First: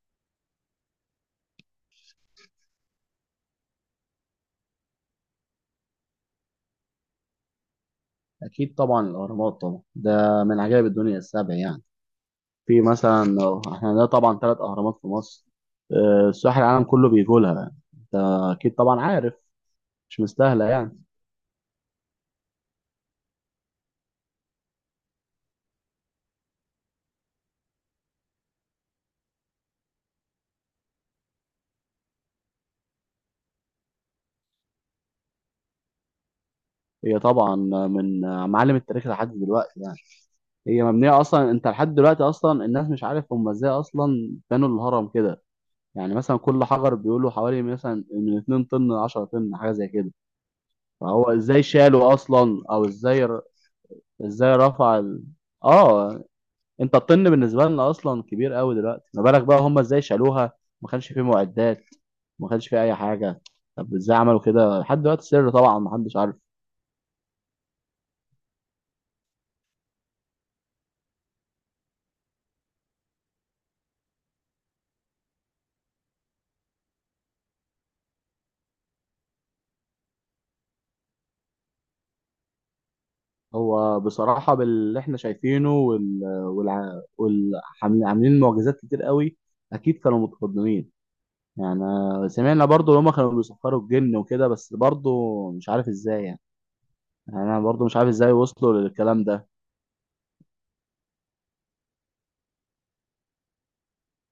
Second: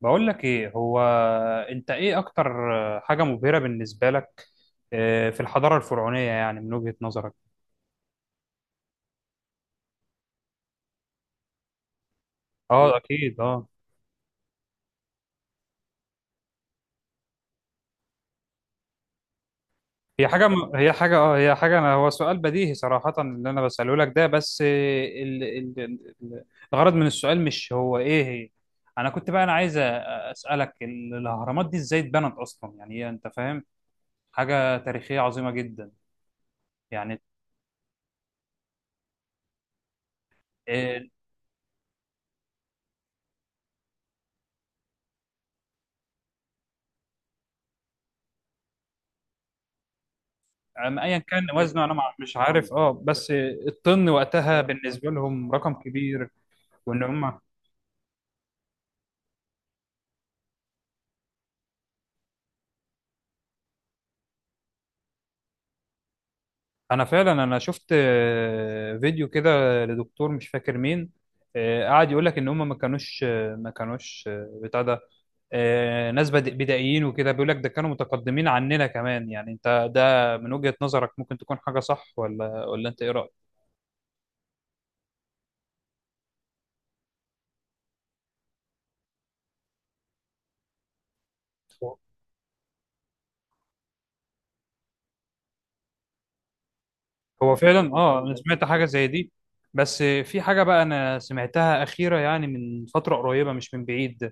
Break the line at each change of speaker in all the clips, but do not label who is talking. بقول لك ايه هو. انت ايه اكتر حاجة مبهرة بالنسبة لك في الحضارة الفرعونية يعني من وجهة نظرك؟
أكيد طبعا الأهرامات طبعا ده من عجائب الدنيا السبع يعني. في
اه
مثلا
اكيد اه.
احنا عندنا طبعا ثلاث أهرامات في مصر. سياح العالم كله بيجوا لها. أنت أكيد طبعا عارف. مش مستاهلة يعني.
هي حاجة، أنا هو سؤال بديهي صراحة اللي انا بسأله لك ده، بس الغرض من السؤال مش هو ايه هي. انا كنت بقى انا عايز اسألك الاهرامات دي ازاي اتبنت اصلا، يعني هي انت فاهم حاجة تاريخية عظيمة جدا
هي
يعني.
طبعا من معالم التاريخ لحد دلوقتي يعني. هي
آه،
مبنية أصلا. أنت لحد دلوقتي أصلا الناس مش عارف هم إزاي أصلا بنوا الهرم كده. يعني مثلا كل حجر بيقولوا حوالي مثلا من 2 طن ل 10 طن حاجة زي كده.
أم ايا
فهو
كان
إزاي
وزنه
شالوا
مش
أصلا
عارف
أو
اه،
إزاي؟
بس الطن
إزاي
وقتها
رفع
بالنسبه لهم رقم
اه،
كبير.
انت
وان
الطن
هم
بالنسبه لنا اصلا كبير قوي دلوقتي. ما بالك بقى هم ازاي شالوها؟ ما كانش فيه معدات، ما كانش فيه اي حاجه. طب ازاي عملوا كده؟ لحد دلوقتي سر، طبعا ما حدش عارف.
انا فعلا شفت فيديو كده لدكتور مش فاكر مين. قعد يقول لك ان هم ما كانوش بتاع ده، ناس بدائيين وكده، بيقول لك ده كانوا متقدمين عننا كمان. يعني انت ده من وجهة نظرك ممكن تكون حاجه صح، ولا انت ايه رأيك؟
هو بصراحه باللي احنا شايفينه والعاملين معجزات كتير قوي، اكيد كانوا متقدمين يعني. سمعنا برضو ان هم كانوا بيسخروا الجن وكده بس برضو مش عارف ازاي يعني. يعني
هو
انا برضو
فعلا
مش عارف
اه،
ازاي
انا سمعت
وصلوا
حاجه زي
للكلام
دي.
ده.
بس في حاجه بقى انا سمعتها اخيره، يعني من فتره قريبه مش من بعيد.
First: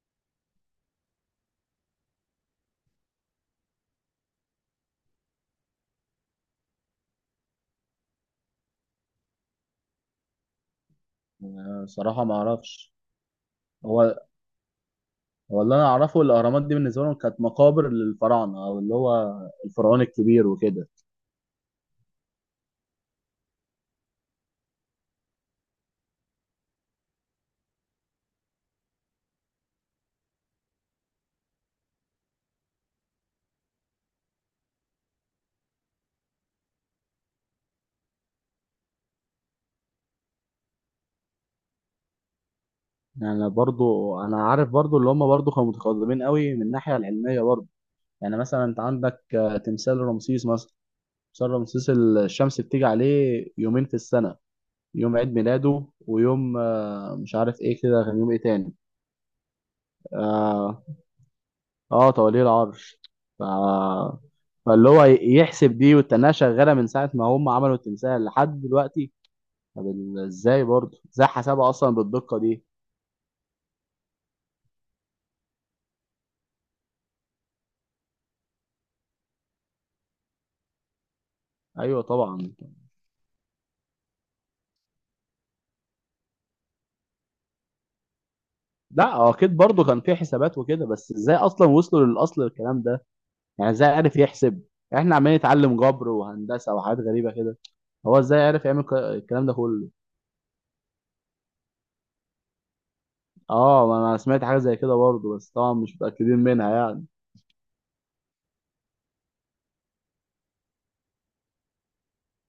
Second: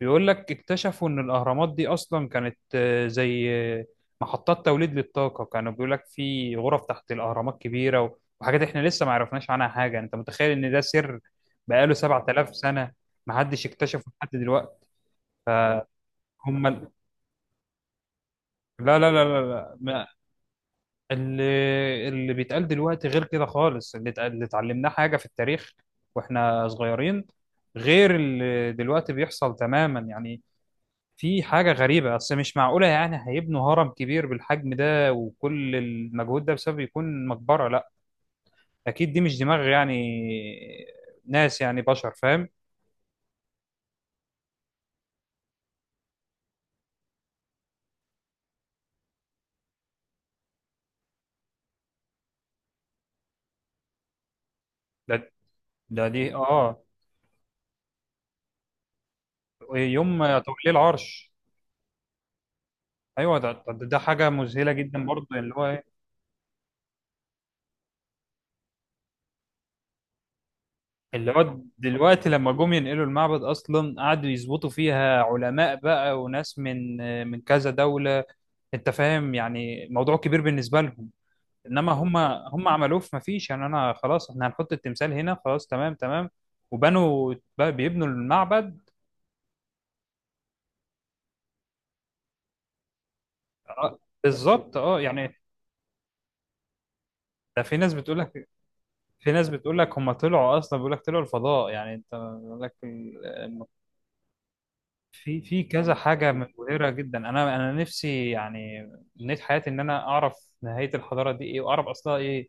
بيقول لك اكتشفوا ان الاهرامات دي اصلا كانت زي محطات توليد للطاقه، كانوا بيقول لك في غرف تحت الاهرامات كبيره وحاجات احنا لسه ما عرفناش عنها حاجه. انت متخيل ان ده سر بقاله
صراحه ما
7000 سنه
اعرفش.
ما حدش اكتشفه
هو
لحد دلوقتي!
هو اللي انا اعرفه الاهرامات دي
هم،
بالنسبه لهم كانت مقابر للفراعنه او اللي
لا لا لا
هو
لا
الفرعون
لا.
الكبير وكده.
اللي اللي بيتقال دلوقتي غير كده خالص. اللي اتعلمناه حاجة في التاريخ واحنا صغيرين، غير اللي دلوقتي بيحصل تماما يعني. في حاجة غريبة أصل مش معقولة، يعني هيبنوا هرم كبير بالحجم ده وكل المجهود ده بسبب يكون مقبرة؟ لا، أكيد دي مش دماغ يعني ناس، يعني بشر فاهم.
يعني برضو انا عارف برضو اللي هم برضو كانوا متقدمين قوي من الناحيه العلميه برضو. يعني مثلا انت عندك تمثال رمسيس مثلا. تمثال رمسيس الشمس بتيجي عليه يومين في السنه:
ده
يوم عيد ميلاده
ده دي
ويوم
اه
مش عارف ايه كده، كان يوم ايه تاني.
يوم توليه
اه,
العرش.
آه، توليه العرش.
أيوه،
ف...
ده حاجة مذهلة
فاللي هو
جدا برضه. اللي هو
يحسب دي
إيه؟
والتناقشه شغاله من ساعه ما هم عملوا التمثال لحد دلوقتي. طب ازاي برضه ازاي
اللي هو
حسابها اصلا
دلوقتي
بالدقه
لما
دي؟
جم ينقلوا المعبد اصلا قعدوا يظبطوا فيها علماء بقى وناس من كذا دولة. انت فاهم، يعني موضوع كبير بالنسبة لهم. انما
ايوه
هم
طبعا.
هم عملوه. في مفيش يعني، انا خلاص احنا هنحط التمثال هنا خلاص تمام تمام، وبنوا بقى بيبنوا المعبد.
لا هو اكيد برضه كان في حسابات وكده، بس ازاي اصلا وصلوا للاصل الكلام ده، يعني ازاي
آه،
عرف يحسب؟
بالظبط اه
احنا
يعني.
عمالين نتعلم جبر وهندسه وحاجات غريبه كده،
ده في ناس بتقول
هو ازاي
لك،
عرف يعمل
في
الكلام
ناس
ده
بتقول
كله؟
لك هم طلعوا اصلا، بيقول لك طلعوا الفضاء يعني، انت بيقول لك.
اه ما انا سمعت حاجه زي كده برضه،
في
بس
في
طبعا
كذا
مش
حاجة
متاكدين منها
مبهرة
يعني.
جدا. أنا نفسي يعني من حياتي إن أنا أعرف نهاية الحضارة دي إيه وأعرف أصلها إيه،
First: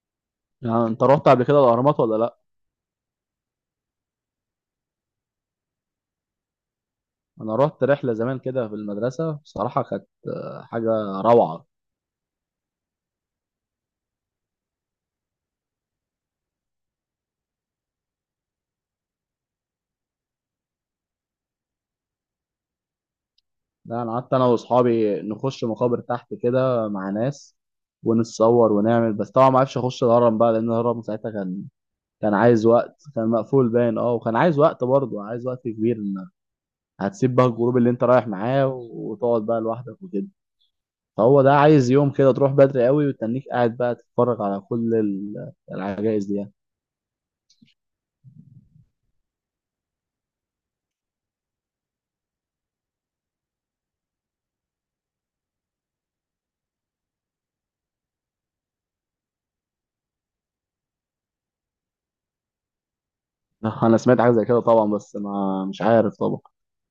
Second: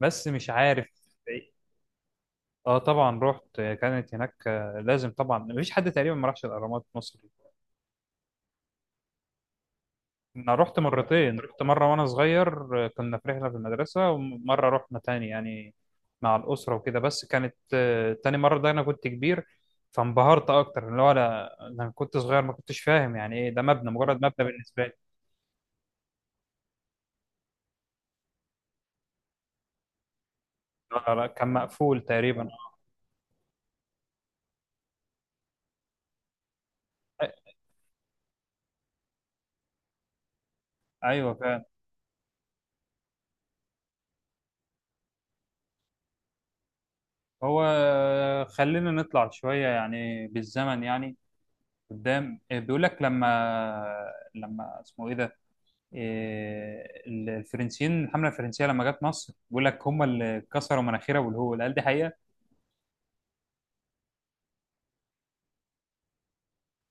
بس مش
يعني
عارف.
انت رحت قبل
إيه.
كده الاهرامات ولا لا؟
أه طبعا رحت. كانت هناك لازم طبعا، مفيش حد تقريبا ما راحش الأهرامات في مصر.
انا رحت رحله زمان كده في المدرسه، بصراحه كانت
أنا رحت
حاجه
مرتين، رحت
روعه.
مرة وأنا صغير، كنا في رحلة في المدرسة، ومرة رحنا تاني يعني مع الأسرة وكده، بس كانت تاني مرة ده أنا كنت كبير، فانبهرت أكتر. اللي هو أنا كنت صغير ما كنتش فاهم يعني إيه ده، مبنى
لا، انا
مجرد مبنى
قعدت انا
بالنسبة لي.
واصحابي نخش مقابر تحت كده مع ناس ونتصور ونعمل، بس طبعا ما عرفش اخش الهرم بقى، لان الهرم
لا لا،
ساعتها
كان
كان
مقفول
كان
تقريبا.
عايز وقت، كان مقفول باين، اه، وكان عايز وقت برضه، عايز وقت كبير، إن
أ-
هتسيب بقى الجروب اللي انت رايح معاه وتقعد بقى لوحدك وكده.
ايوه
فهو ده
فعلا.
عايز يوم كده، تروح بدري قوي وتنيك قاعد بقى تتفرج على كل العجائز دي يعني.
هو خلينا نطلع شويه يعني بالزمن يعني قدام. بيقول لك لما اسمه ايه ده، الفرنسيين، الحمله الفرنسيه لما جت مصر، بيقول لك هم اللي كسروا مناخيرها والهول. قال دي حقيقه.
انا سمعت حاجه زي كده طبعا، بس ما مش عارف طبعا.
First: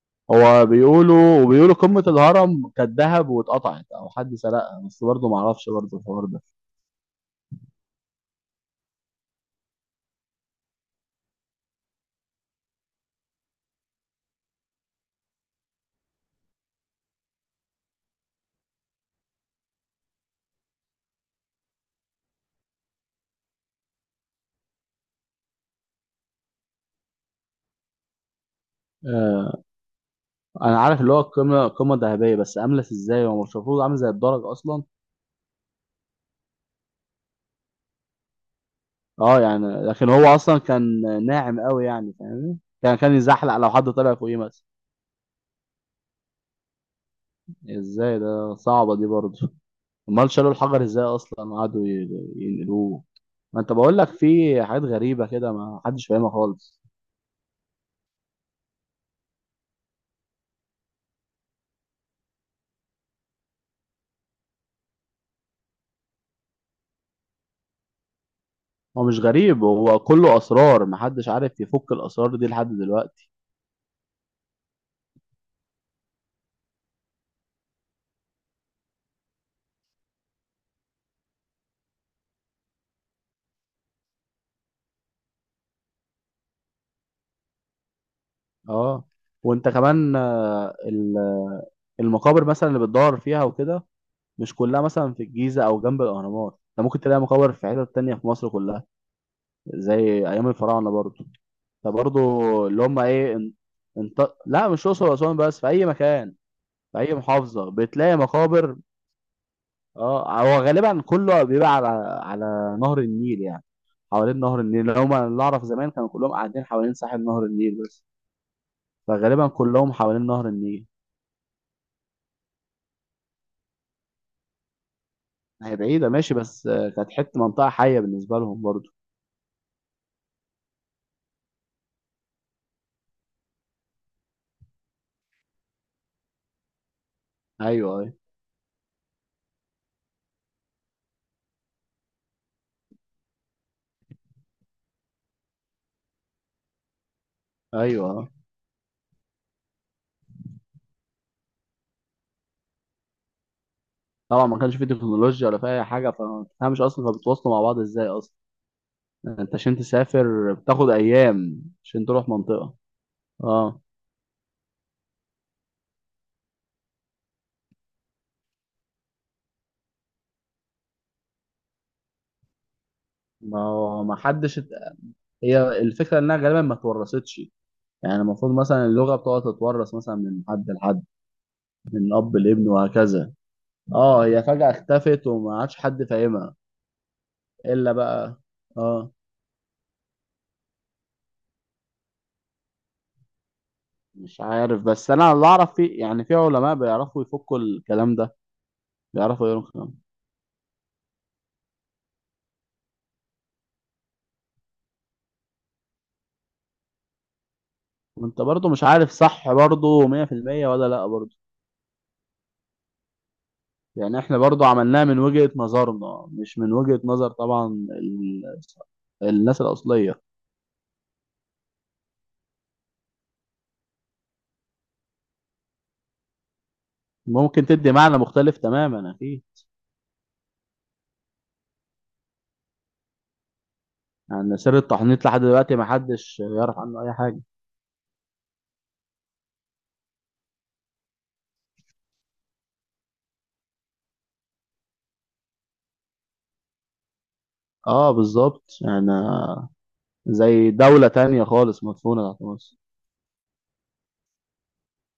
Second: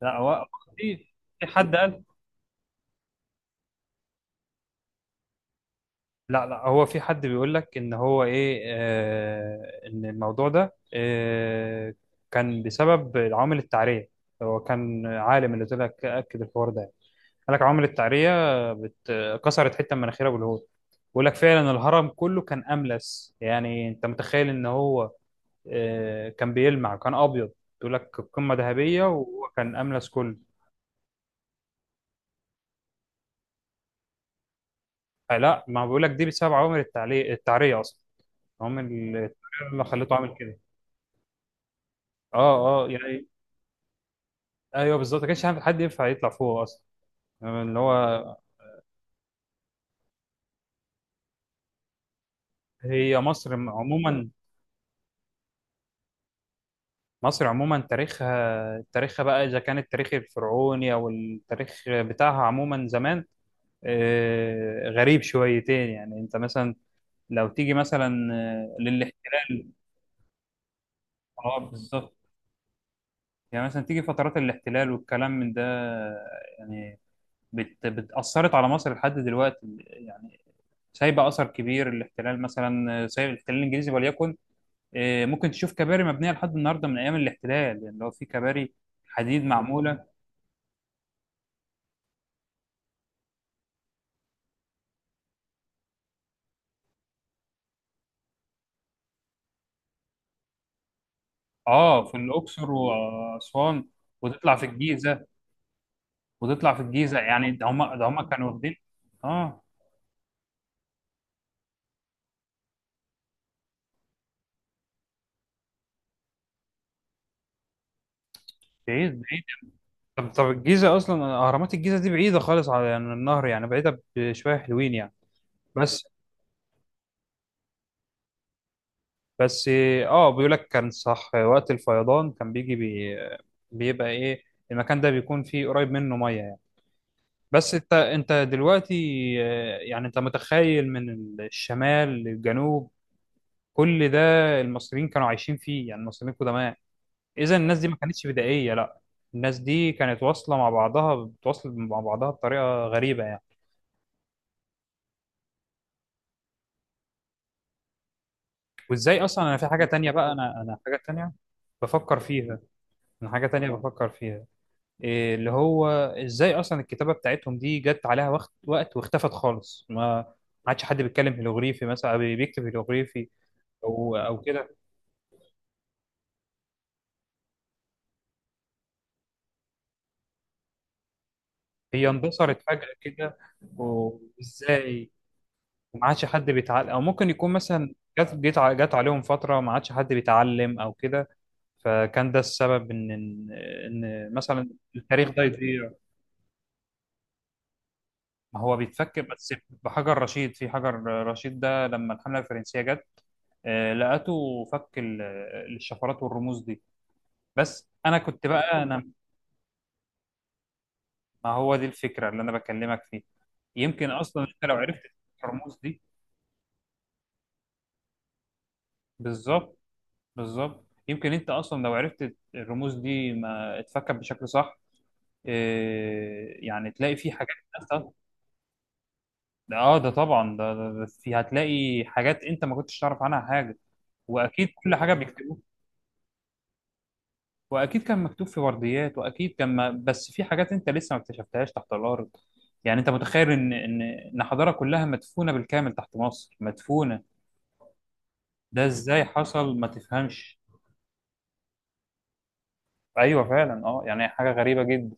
لا هو،
هو
في
بيقولوا وبيقولوا
حد قال،
قمة الهرم كانت ذهب واتقطعت او حد سرقها، بس برضه ما اعرفش برضه الحوار ده.
لا لا هو في حد بيقول لك ان هو ايه، ان الموضوع ده كان بسبب العوامل التعريه. هو كان عالم اللي طلع اكد الحوار ده، قال لك عمر التعرية بت... كسرت حتة من مناخيرها بالهول. بيقول لك فعلا الهرم كله كان أملس. يعني أنت متخيل إن هو كان بيلمع، كان أبيض! بيقول لك قمة ذهبية وهو
آه،
كان أملس كله.
انا عارف اللي هو القمة قمة ذهبية، بس املس ازاي؟ هو مش المفروض عامل زي الدرج اصلا؟
لا، ما بيقول لك دي بسبب عوامل التعرية أصلا. عوامل
اه يعني،
التعرية اللي
لكن
خليته
هو
عامل
اصلا
كده.
كان ناعم قوي يعني،
أه
فاهمني،
أه
كان
يعني،
يزحلق لو حد طلع فوقيه مثلا.
أيوه بالظبط، ما كانش حد ينفع يطلع فوق أصلا. يعني اللي
ازاي
هو
ده؟ صعبة دي برضه. امال شالوا الحجر ازاي اصلا وقعدوا ينقلوه؟
هي مصر
ما انت بقول لك
عموما.
في حاجات غريبة كده ما حدش فاهمها خالص.
مصر عموما، تاريخها تاريخها بقى، إذا كان التاريخ الفرعوني أو التاريخ بتاعها عموما زمان، غريب شويتين يعني. أنت مثلا لو تيجي مثلا
هو مش غريب،
للاحتلال.
هو كله اسرار محدش
اه
عارف يفك
بالظبط،
الاسرار دي لحد دلوقتي.
يعني مثلا تيجي فترات الاحتلال والكلام من ده يعني بتأثرت على مصر لحد دلوقتي، يعني سايبة أثر كبير الاحتلال. مثلا سايب الاحتلال الإنجليزي وليكن، ممكن تشوف كباري مبنية لحد النهاردة من أيام الاحتلال، يعني لو في كباري
اه.
حديد
وانت
معمولة.
كمان، المقابر مثلا اللي بتدور فيها وكده، مش كلها مثلا في الجيزة او جنب الاهرامات. انت ممكن تلاقي مقابر في حتت تانية في مصر كلها، زي ايام الفراعنة برضو.
اه في
فبرضو
الاقصر
اللي هم ايه
واسوان. وتطلع في
لا مش الاقصر
الجيزه
واسوان بس، في اي مكان،
وتطلع في
في اي
الجيزه، يعني
محافظة
ده
بتلاقي
هم كانوا واخدين
مقابر.
اه.
اه. هو غالبا كله بيبقى على نهر النيل يعني. حوالين نهر النيل هما اللي اعرف زمان كانوا كلهم قاعدين حوالين ساحل نهر النيل بس.
بعيد بعيد.
فغالبا كلهم حوالين
طب
نهر
طب
النيل.
الجيزه اصلا، اهرامات الجيزه دي بعيده خالص على يعني النهر، يعني بعيده بشويه حلوين يعني.
هي
بس
بعيدة ماشي، بس كانت حتة منطقة حية بالنسبة لهم برضو.
بس اه، بيقول لك كان صح، وقت الفيضان كان بيجي بيبقى ايه المكان ده، بيكون فيه قريب منه ميه يعني. بس انت
ايوه، ايوه،
انت دلوقتي يعني انت متخيل من الشمال للجنوب كل ده المصريين كانوا عايشين فيه، يعني المصريين القدماء. اذا الناس دي ما
ايوه،
كانتش
آه.
بدائيه، لا، الناس دي كانت واصله مع بعضها، بتواصل مع بعضها بطريقه غريبه يعني.
طبعا ما كانش في تكنولوجيا ولا في اي حاجة، فما تفهمش اصلا فبتواصلوا مع بعض ازاي اصلا؟
وازاي اصلا
انت
انا في
عشان
حاجه تانية بقى،
تسافر
انا
بتاخد
حاجه تانية
ايام عشان
بفكر
تروح
فيها،
منطقة.
انا حاجه تانية
اه.
بفكر فيها. إيه اللي هو، ازاي اصلا الكتابه بتاعتهم دي جت عليها وقت واختفت خالص؟ ما ما عادش حد بيتكلم هيروغليفي مثلا او بيكتب هيروغليفي
ما هو ما
او
حدش
كده.
هي الفكرة انها غالبا ما اتورثتش. يعني المفروض مثلا اللغة بتقعد تتورث مثلا من حد لحد،
هي
من أب
اندثرت
لابن
فجاه
وهكذا.
كده،
اه هي فجأة
وازاي
اختفت وما عادش حد
ما عادش حد
فاهمها
بيتعلم، او ممكن يكون
إلا
مثلا جت
بقى.
جت ع- جت
اه،
عليهم فتره ما عادش حد بيتعلم او كده، فكان ده السبب ان إن
مش
مثلا
عارف، بس
التاريخ
أنا
ده
اللي أعرف في،
يضيع.
يعني في علماء بيعرفوا يفكوا الكلام ده،
ما هو بيتفكر
بيعرفوا
بس
يقولوا الكلام.
بحجر رشيد، في حجر رشيد ده لما الحمله الفرنسيه جت لقته فك الشفرات والرموز دي. بس انا
وأنت
كنت
برضو
بقى
مش
انا،
عارف صح برضو 100% ولا لأ برضو؟
ما هو دي الفكره اللي انا بكلمك فيها. يمكن
يعني احنا
اصلا انت
برضو
لو عرفت
عملناها من وجهة
الرموز دي
نظرنا، مش من وجهة نظر طبعا الناس
بالظبط.
الأصلية،
بالظبط، يمكن انت اصلا لو عرفت الرموز دي ما اتفكت بشكل صح. إيه، يعني تلاقي فيه حاجات
ممكن تدي
نازلة-
معنى مختلف تماما أكيد.
اه ده طبعا، ده في هتلاقي حاجات انت ما كنتش تعرف عنها حاجه،
يعني
واكيد
سر
كل حاجه
التحنيط لحد
بيكتبوها،
دلوقتي ما حدش يعرف عنه اي حاجه.
واكيد كان مكتوب في ورديات، واكيد كان، ما بس في حاجات انت لسه ما اكتشفتهاش تحت الارض. يعني انت متخيل ان ان حضاره كلها مدفونه بالكامل تحت مصر مدفونه،
اه بالظبط
ده
يعني.
ازاي حصل ما تفهمش.
زي دوله تانية خالص مدفونه تحت مصر.
ايوه فعلا اه، يعني حاجه غريبه جدا،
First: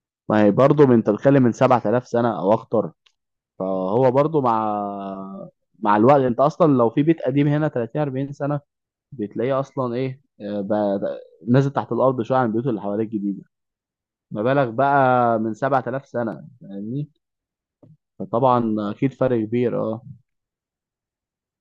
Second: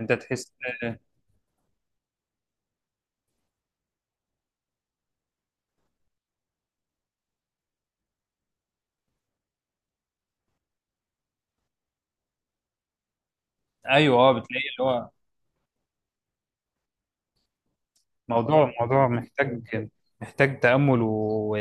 انت
ما هي
تحس.
برضه انت بتتكلم من 7000 سنه او اكتر. فهو برضه مع الوقت، انت اصلا لو في بيت قديم هنا 30 40 سنه بتلاقيه اصلا ايه، بقى نازل تحت الارض شويه عن البيوت اللي حواليه الجديده.
ايوه اه
ما
بتلاقي
بالك
اللي هو.
بقى من 7000 سنه فاهمني؟
موضوع
فطبعا
موضوع
اكيد فرق
محتاج،
كبير. اه،
محتاج تامل و...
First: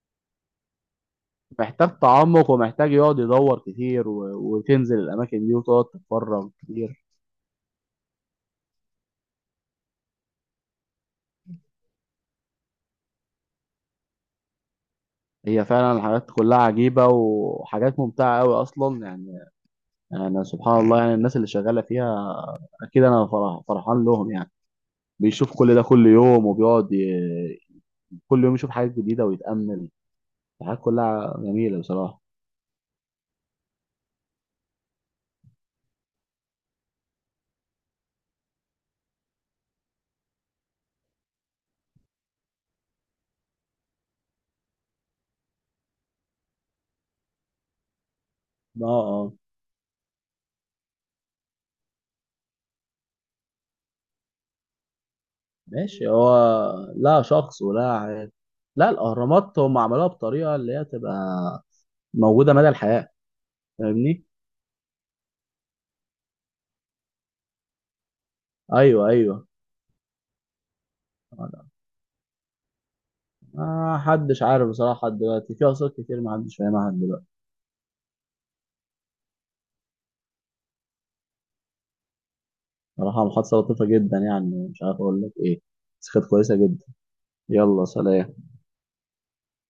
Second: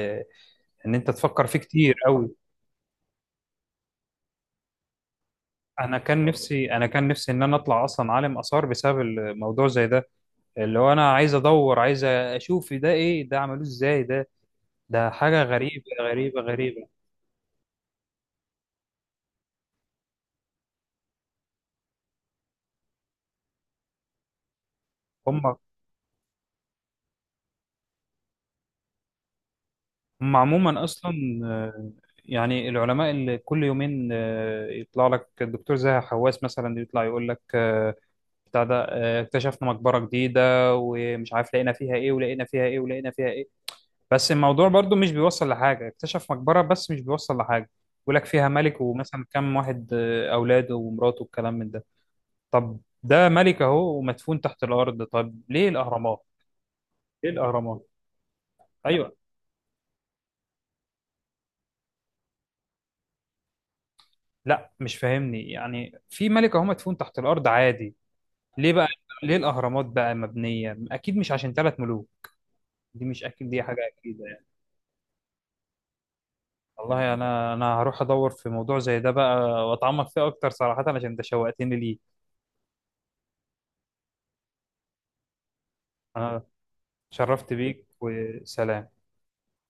ان انت تفكر فيه كتير
محتاج
قوي.
تعمق ومحتاج يقعد يدور كتير وتنزل الأماكن دي وتقعد
انا كان
تتفرج
نفسي انا
كتير.
كان نفسي ان انا اطلع اصلا عالم اثار بسبب الموضوع زي ده، اللي هو انا عايز ادور، عايز اشوف ده ايه، ده عملوه ازاي، ده ده حاجه
هي
غريبه
فعلا الحاجات
غريبه
كلها
غريبه.
عجيبة وحاجات ممتعة أوي أصلا يعني. أنا سبحان الله، يعني الناس اللي شغالة فيها أكيد أنا فرحان لهم يعني.
هم
بيشوف كل ده كل يوم وبيقعد كل يوم يشوف حاجات جديدة ويتأمل.
هم
الحاجات
عموما اصلا،
كلها جميلة
آه،
بصراحة.
يعني العلماء اللي كل يومين يطلع لك الدكتور زاهي حواس مثلا يطلع يقول لك بتاع ده اكتشفنا مقبره جديده، ومش عارف لقينا فيها ايه ولقينا فيها ايه ولقينا فيها ايه. بس الموضوع برضو مش بيوصل لحاجة، اكتشف مقبرة بس مش بيوصل لحاجة، يقول لك فيها ملك
اه.
ومثلا
اه
كم واحد أولاده ومراته والكلام من ده. طب ده ملك أهو ومدفون تحت الأرض، طب ليه
ماشي.
الأهرامات؟
هو لا
ليه
شخص ولا
الأهرامات؟
عاد. لا،
أيوه.
الأهرامات هم عملوها بطريقة اللي هي تبقى موجودة مدى الحياة، فاهمني؟
لا مش فاهمني، يعني في ملك أهو مدفون تحت الأرض عادي، ليه بقى
أيوه،
ليه
أيوه.
الأهرامات بقى مبنية؟ أكيد مش عشان ثلاث ملوك دي، مش أكيد دي حاجة
ما
أكيدة
حدش
يعني.
عارف بصراحة، لحد دلوقتي في أقساط كتير ما حدش فاهمها لحد
والله
دلوقتي.
أنا هروح أدور في موضوع زي ده بقى، وأتعمق فيه أكتر صراحة، عشان أنت شوقتني ليه.
بصراحة محادثة لطيفة جدا، يعني مش عارف أقول لك إيه، بس كانت
أنا
كويسة جدا.
شرفت
يلا،
بيك
سلام.
وسلام.